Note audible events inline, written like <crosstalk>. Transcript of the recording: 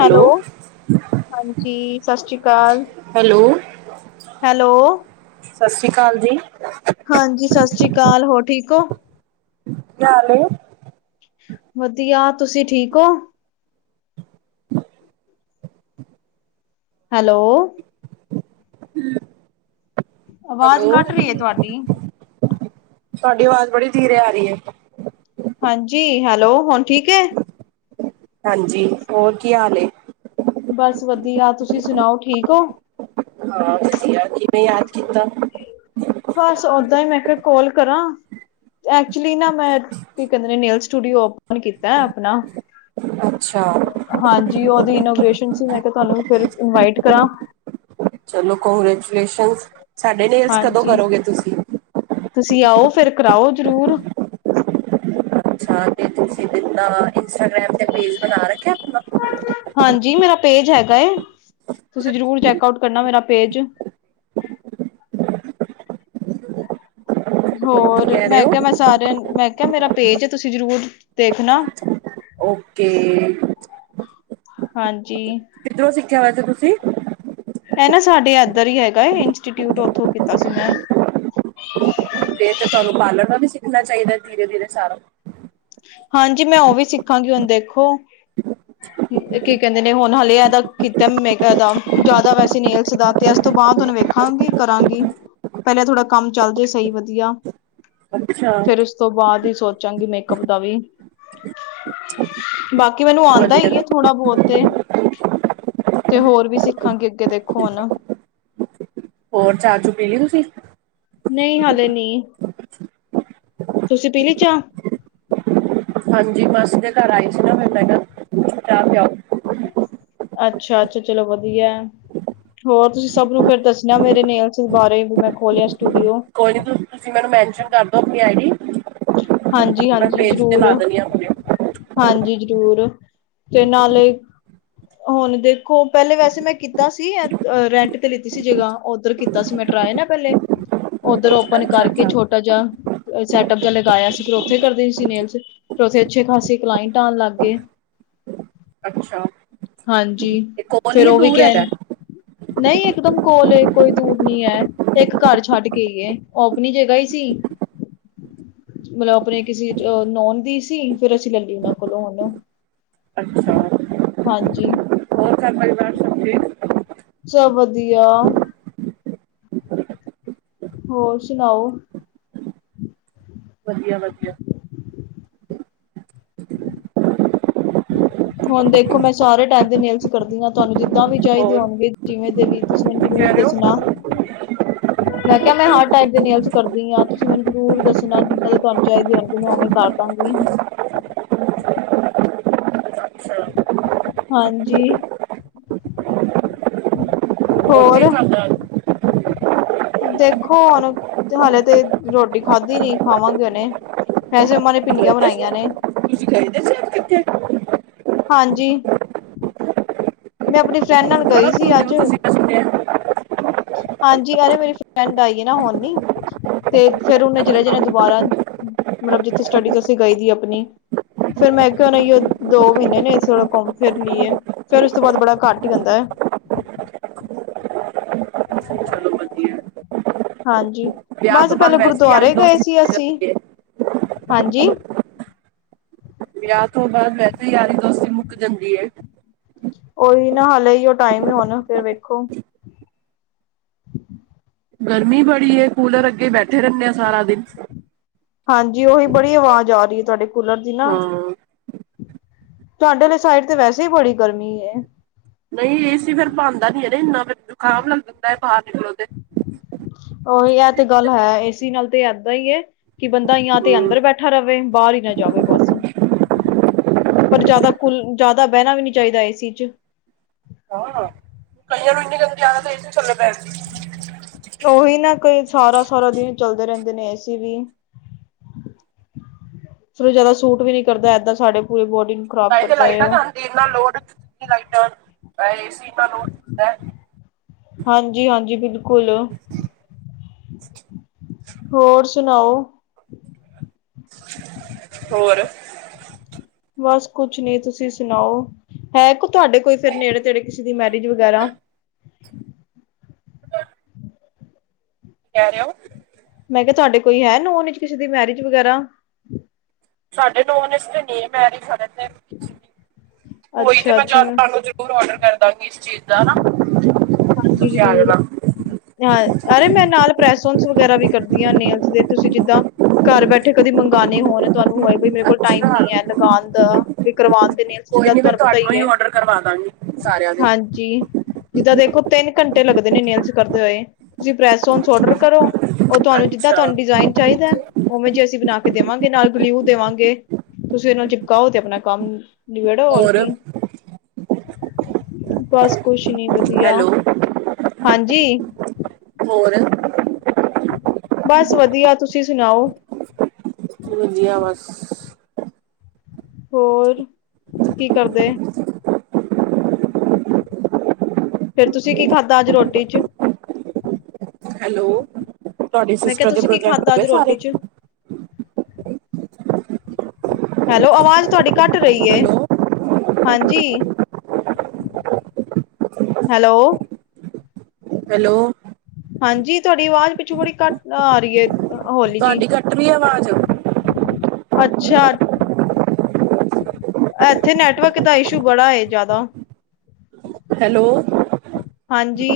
Hello, ਹਾਂਜੀ, ਸਤਿ ਸ਼੍ਰੀ ਅਕਾਲ। ਹੈਲੋ, ਹੈਲੋ, ਸਤਿ ਸ੍ਰੀ ਅਕਾਲ ਜੀ। ਹਾਂਜੀ, ਸਤਿ ਸ੍ਰੀ ਅਕਾਲ, ਹੋਰ ਠੀਕ ਹੋ। ਹਾਲ ਏ ਵਧੀਆ, ਤੁਸੀਂ ਠੀਕ ਹੋ, ਹੈਲੋ, ਆਵਾਜ਼ ਹੈਲੋ, ਕੱਟ ਰਹੀ ਹੈ ਤੁਹਾਡੀ। ਤੁਹਾਡੀ ਆਵਾਜ਼ ਬੜੀ ਧੀਰੇ ਆ ਰਹੀ ਐ। ਹਾਂਜੀ, ਹੈਲੋ, ਹੁਣ ਠੀਕ ਐ। ਹਾਂਜੀ, ਹੋਰ ਕੀ ਹਾਲ ਏ? ਬਸ, ਵਧੀਆ ਤੁਸੀਂ ਸੁਣਾਓ ਠੀਕ ਹੋ। ਹਾਂਜੀ, ਅੱਜ ਕਿਵੇਂ ਯਾਦ ਕੀਤਾ। ਬਸ ਓਦਾਂ ਹੀ ਮੈਂ ਕਿਹਾ ਕਾਲ ਕਰਾਂ ਐਕਚੁਲੀ ਨਾ। ਮੈਂ ਕੀ ਕਹਿੰਦੇ ਨੇਲਸ ਸਟੂਡੀਓ ਓਪਨ ਕੀਤਾ ਆਪਣਾ। ਅੱਛਾ ਹਾਂਜੀ, ਉਹਦੀ ਇਨੋਗ੍ਰੇਸ਼ਨ ਸੀ, ਮੈਂ ਕਿਹਾ ਤੁਹਾਨੂੰ ਫਿਰ ਇਨਵਾਈਟ ਕਰਾਂ। ਚਲੋ, ਕੰਗ੍ਰੈਚੂਲੇਸ਼ਨ, ਸਾਡੇ ਨੇਲਸ ਕਦੋਂ ਹਾਂਜੀ। ਕਰੋਗੇ, ਤੁਸੀਂ। ਤੁਸੀਂ ਆਓ, ਫਿਰ ਕਰਾਓ ਜਰੂਰ। ਅੱਛਾ, ਤੇ ਤੁਸੀਂ ਦਿੱਤਾ ਇੰਸਟਾਗ੍ਰਾਮ ਤੇ ਪੇਜ ਬਣਾ ਰੱਖਿਆ ਆਪਣਾ। ਹਾਂਜੀ, ਮੇਰਾ ਪੇਜ ਹੈਗਾ ਤੁਸੀਂ ਜਰੂਰ ਚੈਕ ਆਊਟ ਕਰਨਾ, ਮੇਰਾ ਪੇਜ। ਕੀ ਹੋਰ ਕਹਿ ਰਹੇ ਮੈਂ ਹੋ ਕਿਹਾ ਮੈਂ ਸਾਰਿਆਂ ਮੈਂ ਕਿਹਾ ਮੇਰਾ ਪੇਜ ਐ, ਤੁਸੀਂ ਜ਼ਰੂਰ ਦੇਖਣਾ‌। ਓਕੇ, ਹਾਂਜੀ, ਕਿੱਧਰੋਂ, ਸਿੱਖਿਆ ਵੈਸੇ ਤੁਸੀਂ। ਇਹ ਨਾ ਸਾਡੇ ਇੱਧਰ ਹੀ ਹੈਗਾ। ਇੰਸਟੀਟਿਊਟ ਉੱਥੋਂ ਕੀਤਾ ਸੀ ਮੈਂ, ਫਿਰ ਤੇ ਤੁਹਾਨੂੰ ਪਾਲਣ ਨੂੰ ਵੀ ਸਿੱਖਣਾ ਚਾਹੀਦਾ ਧੀਰੇ ਧੀਰੇ ਸਾਰਾ। ਹਾਂਜੀ, ਮੈਂ ਉਹ ਵੀ ਸਿੱਖਾਂਗੀ ਹੁਣ ਦੇਖੋ। ਕੀ ਕਹਿੰਦੇ ਨੇ ਹੁਣ ਹਾਲੇ ਇਹਦਾ ਕੀਤਾ ਮਦਾ ਜਿਆਦਾ, ਵੈਸੇ ਨੇਲਸ ਦਾ ਤੇ, ਇਸ ਤੋਂ ਬਾਅਦ ਹੁਣ ਵੇਖ, ਖਾਂਗੀ ਕਰਾਂਗੀ ਪਹਿਲਾਂ ਥੋੜਾ ਕੰਮ ਚੱਲ ਜੇ ਸਹੀ ਵਧੀਆ। ਅੱਛਾ, ਫੇਰ ਉਸ, ਤੋਂ ਬਾਅਦ ਹੀ ਸੋਚਾਂਗੀ ਮੇਕਅਪ ਦਾ ਵੀ। ਬਾਕੀ ਮੈਨੂੰ ਆਂਦਾ ਹੀ ਐ ਵਧੀਆ ਥੋੜਾ ਬਹੁਤ ਤੇ, ਤੇ ਹੋਰ ਵੀ ਸਿੱਖਾਂਗੇ, ਅੱਗੇ ਦੇਖੋ ਹੁਣ। ਹੋਰ ਚਾਹ ਚੂ ਪੀ ਲਈ, ਤੁਸੀਂ ਨਹੀਂ ਹਾਲੇ ਨੀ। ਤੁਸੀਂ ਪੀਲੀ ਚਾਹ। ਹਾਂਜੀ, ਮਾਸੀ ਦੇ ਘਰ ਆਈ ਸੀ ਨਾ ਫਿਰ ਮੈਂ ਕਿਹਾ ਚਾਹ ਪਿਆਓ। ਅੱਛਾ, ਏ ਤੇ ਚਲੋ ਵਧੀਆ। ਹੋਰ ਤੁਸੀਂ ਸਭ ਨੂੰ ਫਿਰ ਦੱਸਣਾ, ਮੇਰੇ ਨੇਲਸ ਬਾਰੇ ਵੀ, ਮੈਂ ਖੋਲਿਆ ਸਟੂਡੀਓ। ਕੋਈ ਨੀ ਤੁਸੀਂ, ਮੈਨੂੰ ਮੈਨਸ਼ਨ ਕਰਦੋ ਆਪਣੀ ਆਈ ਡੀ। ਹਾਂਜੀ ਮੈਂ ਹਾਂਜੀ ਪੇਜ ਤੇ ਜ਼ਰੂਰ ਲਾ ਦੇਣੀ ਆ ਆਪਣੇ। ਹਾਂਜੀ, ਜ਼ਰੂਰ ਤੇ ਨਾਲੇ, ਹੁਣ ਦੇਖੋ ਪਹਿਲੇ ਵੈਸੇ ਮੈਂ ਕੀਤਾ ਸੀ, ਐਂ ਰੈਂਟ ਤੇ ਲਿੱਤੀ ਸੀ ਜਗ੍ਹਾ ਔਧਰ ਤਾ ਸੀ ਮੈਂ ਟਰਾਏ ਨਾ ਪੈਲੇ ਓਧਰ ਔਪਨ ਅੱਛਾ ਕਰ ਕੇ ਅੱਛਾ ਛੋਟਾ ਜਾ ਅ ਸੈਟਅਪ ਜਾ ਲਗਾਇਆ ਸੀ ਫੇਰ ਓਥੇ ਕਰਦੇ ਸੀ ਨੇਲਸ, ਫੇਰ ਓਥੇ ਅੱਛੇ ਖਾਸੀ ਕਲਾਈਟ ਆਣ ਲੱਗ ਗੇ। ਅੱਛਾ। ਹਾਂਜੀ, ਇਹ ਕੋਲ ਫੇਰ ਹੀ ਓਹ ਵੀ ਦੂਰ ਕੈਣ ਹੈਗਾ? ਨਹੀਂ ਇਕਦਮ ਕੋਲ ਏ ਕੋਈ ਦੂਰ ਨੀ ਐ। ਤੇ ਇੱਕ ਘਰ ਛੱਡ ਕੇ ਈ ਏ ਓਹ ਅਪਣੀ ਜਗ੍ਹਾ ਹੀ ਸੀ। ਮਤਲਬ ਅਪਣੇ ਕਿਸੀ ਅ ਨੋਣ ਦੀ ਸੀ, ਫੇਰ ਅਸੀਂ ਲੈਲੀ ਓਨਾਂ ਕੋਲੋਂ ਹੁਣ ਓਹ। ਅੱਛਾ। ਹਾਂਜੀ। ਹੋਰ, ਘਰ ਸਭ ਪਰਿਵਾਰ ਸਭ ਜੀ ਸਭ ਵਧੀਆ। ਹੋਰ ਸੁਣਾਓ? ਵਧੀਆ ਵਧੀਆ। <inaudible> ਹੋਣ ਦੇਖੋ ਮੈਂ ਸਾਰੇ ਟਾਈਪ ਦੇ ਨੇਲਸ ਕਰਦੀ ਆਂ, ਤੁਹਾਨੂੰ ਜਿੱਦਾਂ ਵੀ ਚਾਹੀਦੇ ਹੋਰ ਹੋਣਗੇ ਜਿਵੇਂ ਦੇ ਵੀ ਤੁਸੀਂ ਮੈਨੂੰ ਕੀ ਕਹਿ ਜ਼ਰੂਰ ਰਹੇ ਹੋ ਦੱਸਣਾ। <inaudible> ਮੈਂ ਕਿਹਾ ਮੈਂ ਹਰ ਟਾਈਪ ਦੇ ਨੇਲਸ ਕਰਦੀ ਆਂ, ਤੁਸੀਂ ਮੈਨੂੰ ਜ਼ਰੂਰ ਦੱਸਣਾ ਜਿੱਦਾਂ ਦੇ ਤੁਹਾਨੂੰ ਚਾਹੀਦੀ ਹੋਣਗੇ ਮੈਂ ਓਵੇਂ ਈ ਕਰ ਦਾਂਗੀ। ਅੱਛਾ ਹਾਂਜੀ। ਕਿ ਹੋਰ ਖਾਦਾ ਆ? ਦੇਖੋ, ਹੁਣ ਹਲੇ ਤੇ ਰੋਟੀ ਖਾਧੀ ਨੀ ਖਾਵਾਂਗੇ ਹੋਣੇ। ਵੈਸੇ ਅਮਾ ਨੇ ਗਏ ਭਿੰਡੀਆਂ ਦੇ ਸੀ ਬਣਾਈਆਂ ਨੇ। ਤੁਸੀਂ ਗਏ ਦੇ ਸੀ ਅੱਜ ਕਿੱਥੇ? ਹਾਂਜੀ। ਮੈਂ ਅਪਣੀ ਫਰੈਂਡ ਨਾਲ ਬੜਾ ਗਈ ਸੀ ਘੁੰਮਦੇ ਹੋ ਅੱਜ। ਤੁਸੀਂ ਮੈਂ ਸੁਣਿਆ। ਹਾਂਜੀ, ਅਰੇ ਮੇਰੀ ਫਰੈਂਡ ਆਈ ਆ ਨਾ ਹੁਣੀ। ਤੇ ਫੇਰ ਉਨੇ ਚਲੇ ਅੱਛਾ, ਜਾਣੈ ਦੁਬਾਰਾ ਮਤਲਬ ਜਿੱਥੇ ਸਟੱਡੀ ਵਾਸਤੇ ਗਈ ਦੀ ਅਪਣੀ। ਫੇਰ ਮੈਂ ਕਿਹਾ ਹੁਣ ਓਹੀਓ ਦੋ ਮਹੀਨੇ ਨੇ ਥੋੜਾ ਘੁੰਮ ਫੇਰ ਲਈਏ। ਫੇਰ ਉਸ ਤੋਂ ਬਾਅਦ ਬੜਾ ਘੱਟ ਹੀ ਬਣਦਾ। ਚਲੋ ਵਧੀਐ। ਹਾਂਜੀ, ਬਸ ਪੈਲਾਂ ਵੈਸੇ ਹੀ ਯਾਰੀ ਗੁਰਦੁਆਰੇ ਗਏ ਦੋਸਤੀ ਸੀ ਵੱਧ ਅਸੀਂ, ਜਾਂਦੀ ਹੈ। ਹਾਂਜੀ। ਵਿਆਹ ਤੋਂ ਬਾਅਦ ਵੈਸੇ ਈ ਯਾਰੀ ਦੋਸਤੀ ਮੁੱਕ ਜਾਂਦੀ ਏ। ਓਹੀ ਨਾ ਹਾਲੇ ਇਹੀਓ ਟਾਈਮ ਏ ਹੁਣ, ਫੇਰ ਵੇਖੋ। ਗਰਮੀ ਬੜੀ ਏ ਕੂਲਰ ਅੱਗੇ ਬੈਠੇ ਰਹਿਣੇ ਆਂ ਸਾਰਾ ਦਿਨ। ਹਾਂਜੀ, ਓਹੀ ਬੜੀ ਅਵਾਜ਼ ਆ ਰੀ ਏ, ਤੁਹਾਡੇ ਕੂਲਰ ਦੀ ਨਾ। ਹਾਂ ਤੁਹਾਡੇ ਅਲੇ ਸਾਈਡ ਤੇ ਵੈਸੇ ਈ ਬੜੀ ਗਰਮੀ ਏ। ਈ ਸੀ ਫੇਰ ਭਾਦਾ ਨੀ ਹੈ ਨਾ ਇੰਨਾ ਫੇਰ ਜ਼ੁਕਾਮ ਲੱਗ ਜਾਂਦੈ, ਬਾਰ ਨਿਕਲੋ ਤੇ। ਓਹੀ ਏ ਤੇ ਗੱਲ ਹੈ ਏਸੀ ਨਾਲ ਤੇ ਏਦਾਂ ਹੀ ਏ। ਕਿ ਬੰਦਾ ਜਾ ਤੇ ਹੂੰ ਅੰਦਰ ਬੈਠਾ ਰਵੇ, ਬਾਰ ਹੀ ਨਾ ਜਾਵੇ ਬਸ। ਪਰ ਜ਼ਿਆਦਾ ਕੁਲ ਜ਼ਿਆਦਾ ਬਹਿਣਾ ਵੀ ਨੀ ਚਾਹੀਦਾ ਏਸੀ ਚ। ਹਾਂ। ਮੈਨੂੰ ਇੰਨੀ ਗੰਦੀ ਆਦਤ ਹੋਈ ਥੱਲੇ ਬੈਣ ਦੀ। ਤੇ ਓਹੀ ਨਾ ਕੋਈ ਸਾਰਾ ਸਾਰਾ ਦਿਨ ਚੱਲਦੇ ਰਹਿੰਦੇ ਨੇ ਏਸੀ ਵੀ। ਫਿਰ ਓ ਜਿਆਦਾ ਸੂਟ ਵੀ ਨੀ ਕਰਦਾ ਐਦਾਂ ਸਾਡੇ ਪੂਰੀ ਬੋਡੀ ਨੂੰ ਖਰਾਬ ਤਾਂਹੀ ਤੇ ਲਾਈਟਾਂ ਖਾਂਦੀ ਇੰਨਾ ਲੋਡ ਲਾਈਟਾਂ ਐ ਏਸੀ ਇਨਾ ਲੋਡ ਹੁੰਦਾ। ਹਾਂਜੀ ਹਾਂਜੀ, ਬਿਲਕੁਲ। ਹੋਰ ਸੁਣਾਓ? ਹੋਰ। ਬਸ ਕੁਛ ਨੀ, ਤੁਸੀਂ ਸੁਣਾਓ? ਹੈ ਕੋ ਤੁਹਾਡੇ ਕੋਈ ਫੇਰ ਨੇੜੇ ਤੇੜੇ ਕਿਸੀ ਦੀ ਮੈਰਿਜ ਵਗੈਰਾ? ਕੀ ਕਹਿ ਰਹੇ ਹੋ। ਮੈਂ ਕਿਹਾ ਤੁਹਾਡੇ ਕੋਈ ਹੈ ਨੋਨ ਚ ਕਿਸੇ ਦੀ ਮੈਰਿਜ ਵਗੈਰਾ। ਸਾਡੇ ਨੋਨੇ ਚ ਤੇ ਨਹੀਂ ਹੈ ਮੈਰਿਜ ਹਜੇ ਤੇ ਹੋਈ ਤੇ ਅੱਛਾ ਮੈ ਅੱਛਾ ਮੈਂ ਦਸ ਜ਼ਰੂਰ ਆਰਡਰ ਕਰਦਾਂਗੀ ਇਸ ਚੀਜ਼ ਦਾ ਹਨਾ। ਹਾਂਜੀ ਜ਼ਰੂਰ। ਹਾਂ ਅਰੇ ਮੈਂ ਨਾਲ ਪ੍ਰੈਸਔਨਸ ਵਗੈਰਾ ਵੀ ਕਰਦੀ ਹਾਂ ਨੇਲਸ ਦੇ ਤੁਸੀਂ ਜਿੱਦਾਂ ਘਰ ਬੈਠੇ ਕਦੇ ਮੰਗਾਣੇ ਹੋਣ ਤੁਹਾਨੂੰ ਹੋਏ ਮੇਰੇ ਕੋਲ ਟਾਈਮ ਨੀ ਅੱਛਾ ਹੈ ਲਗਾਉਣ ਦਾ ਤੇ ਕਰਵਾਣ। ਤੇ ਨੇਲਸ ਕੋਈ ਦਾ ਨੀ ਮੈਂ ਤੁਹਾਨੂੰ ਪਤਾ ਹੀ ਹੈ ਔਡਰ ਕਰਵਾ ਦਾਂਗੀ ਸਾਰਿਆਂ ਦੇ ਹਾਂਜੀ। ਜੀ ਜਿੱਦਾਂ ਦੇਖੋ ਤਿੰਨ ਘੰਟੇ ਲੱਗਦੇ ਨੇ ਨੇਲਸ ਕਰਦੇ ਹੋਏ ਤੁਸੀਂ ਪ੍ਰੈਸ ਔਨਸ ਔਡਰ ਕਰੋ। ਉਹ ਤੁਹਾਨੂੰ ਜਿੱਦਾਂ ਅੱਛਾ ਤੁਹਾਨੂੰ ਡਿਜ਼ਾਇਨ ਚਾਹੀਦਾ ਉਵੇਂ ਜੇ ਅਸੀਂ ਬਣਾ ਕੇ ਦੇਵਾਂਗੇ ਨਾਲ ਗਲਿਊ ਦੇਵਾਂਗੇ। ਤੁਸੀਂ ਉਹਨੂੰ ਚਿਪਕਾਓ ਤੇ ਆਪਣਾ ਕੰਮ ਨਬੇੜੋ ਹੋਰ ਕੀ। ਬਸ ਕੁਛ ਨੀ ਵਧੀਆ। ਹੈਲੋ ਹਾਂਜੀ। ਹੋਰ? ਬਸ ਵਧੀਆ ਤੁਸੀਂ ਸੁਣਾਓ। ਵਧੀਆ ਬਸ। ਹੋਰ ਕੀ ਕਰਦੇ? ਫੇਰ ਤੁਸੀਂ ਕੀ ਖਾਧਾ ਅੱਜ ਰੋਟੀ ਚ? ਹੈਲੋ, ਤੁਹਾਡੀ ਮੈਂ ਕਿਹਾ ਸਿਸਟਰ ਦੇ ਤੁਸੀਂ ਕੀ ਪ੍ਰੋਜੈਕਟ ਹੋ ਖਾਧਾ ਗਏ ਅੱਜ ਰੋਟੀ ਸਾਰੇ। ਚ ਹੈਲੋ ਅਵਾਜ਼ ਤੁਹਾਡੀ ਕਟ ਰਹੀ ਏ, ਹੈਲੋ ਹਾਂਜੀ! ਹੈਲੋ। ਹੈਲੋ। ਹਾਂਜੀ ਤੁਹਾਡੀ ਆਵਾਜ਼ ਪਿੱਛੋਂ ਬੜੀ ਘੱਟ ਆ ਰਹੀ ਏ। ਹੋਲੀ ਜੀ, ਤੁਹਾਡੀ ਕੱਟ ਰਹੀ ਹੈ ਆਵਾਜ਼ ਅੱਛਾ। ਇੱਥੇ ਨੈਟਵਰਕ ਦਾ ਇਸ਼ੂ ਬੜਾ ਏ ਜਿਆਦਾ ਹੈਲੋ! ਹਾਂਜੀ।